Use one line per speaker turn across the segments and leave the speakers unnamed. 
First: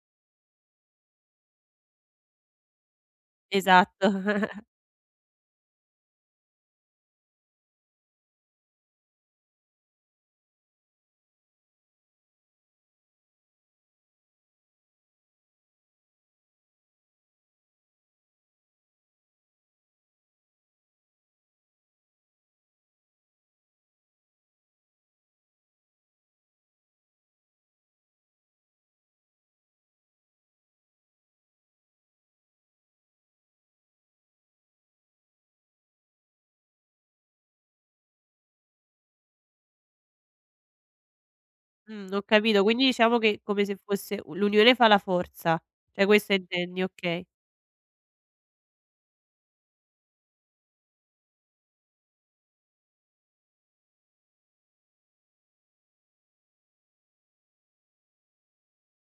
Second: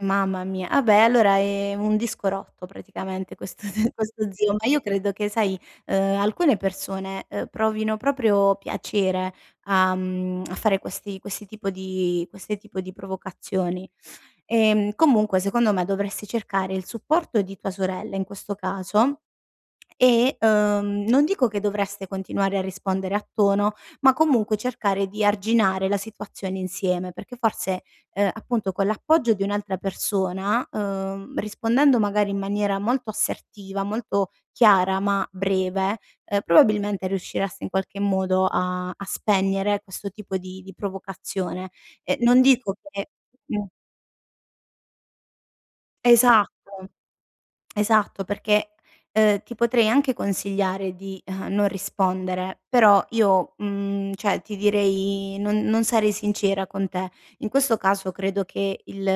Mamma mia, ah, beh, allora, ehm, un disco rotto praticamente, questo te
Esatto.
questo zio, ma io credo che sai, uhm, alcune persone, uhm, provino proprio piacere a, mhmm, a fare questi questi tipo di queste tipo di provocazioni. E, mhmm, comunque secondo me dovresti cercare il supporto di tua sorella in questo caso, e, uhm, non dico che dovreste continuare a rispondere a tono, ma comunque cercare di arginare la situazione insieme, perché forse, uhm, appunto con l'appoggio di un'altra persona, uhm, rispondendo magari in maniera molto assertiva, molto chiara ma breve, uhm, probabilmente riuscireste in qualche modo a a spegnere questo tipo di di provocazione.
Mh,
E
ho
non
capito,
dico
quindi
che
diciamo che come se fosse u l'unione fa la forza, cioè questo intendi,
Esatto,
okay.
esatto perché, uhm, ti potrei anche consigliare di, uhm, non rispondere, però io, mhmm, cioè ti direi non non sarei sincera con te. In questo caso credo che il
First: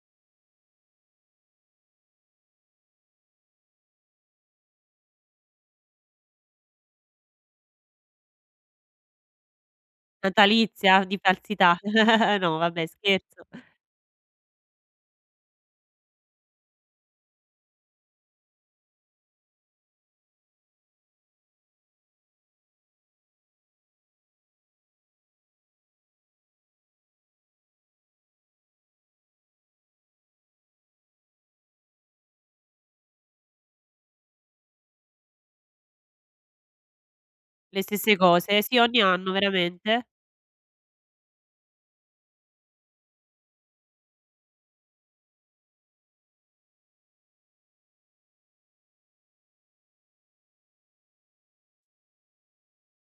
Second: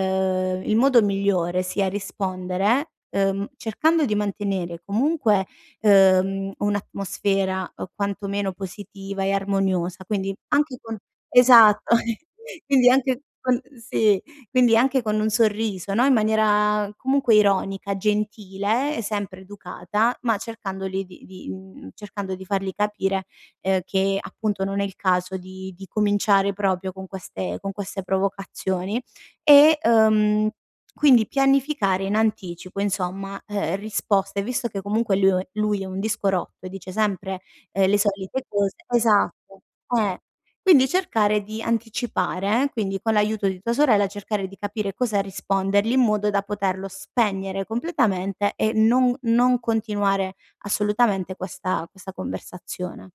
il modo migliore sia rispondere, uhm, cercando di mantenere comunque, uhm, un'atmosfera, uhm, quantomeno positiva e armoniosa, quindi anche con
Natalizia? Di falsità?
esatto,
No vabbè,
quindi anche
scherzo.
con sì, quindi anche con un sorriso, no, in maniera comunque ironica, gentile, e sempre educata, ma cercandoli di di, mhmm, cercando di fargli capire, uhm, che appunto non è il caso di di cominciare proprio con queste con queste provocazioni e, ehm, quindi pianificare in anticipo insomma, uhm, risposte, visto che comunque liu lui è un disco rotto e dice sempre,
Le
uhm, le
stesse
solite
cose,
cose
sì ogni anno,
esatto,
veramente.
eh. Quindi cercare di anticipare eh, quindi con l'aiuto di tua sorella cercare di capire cosa rispondergli in modo da poterlo spegnere completamente e non non continuare assolutamente questa questa conversazione.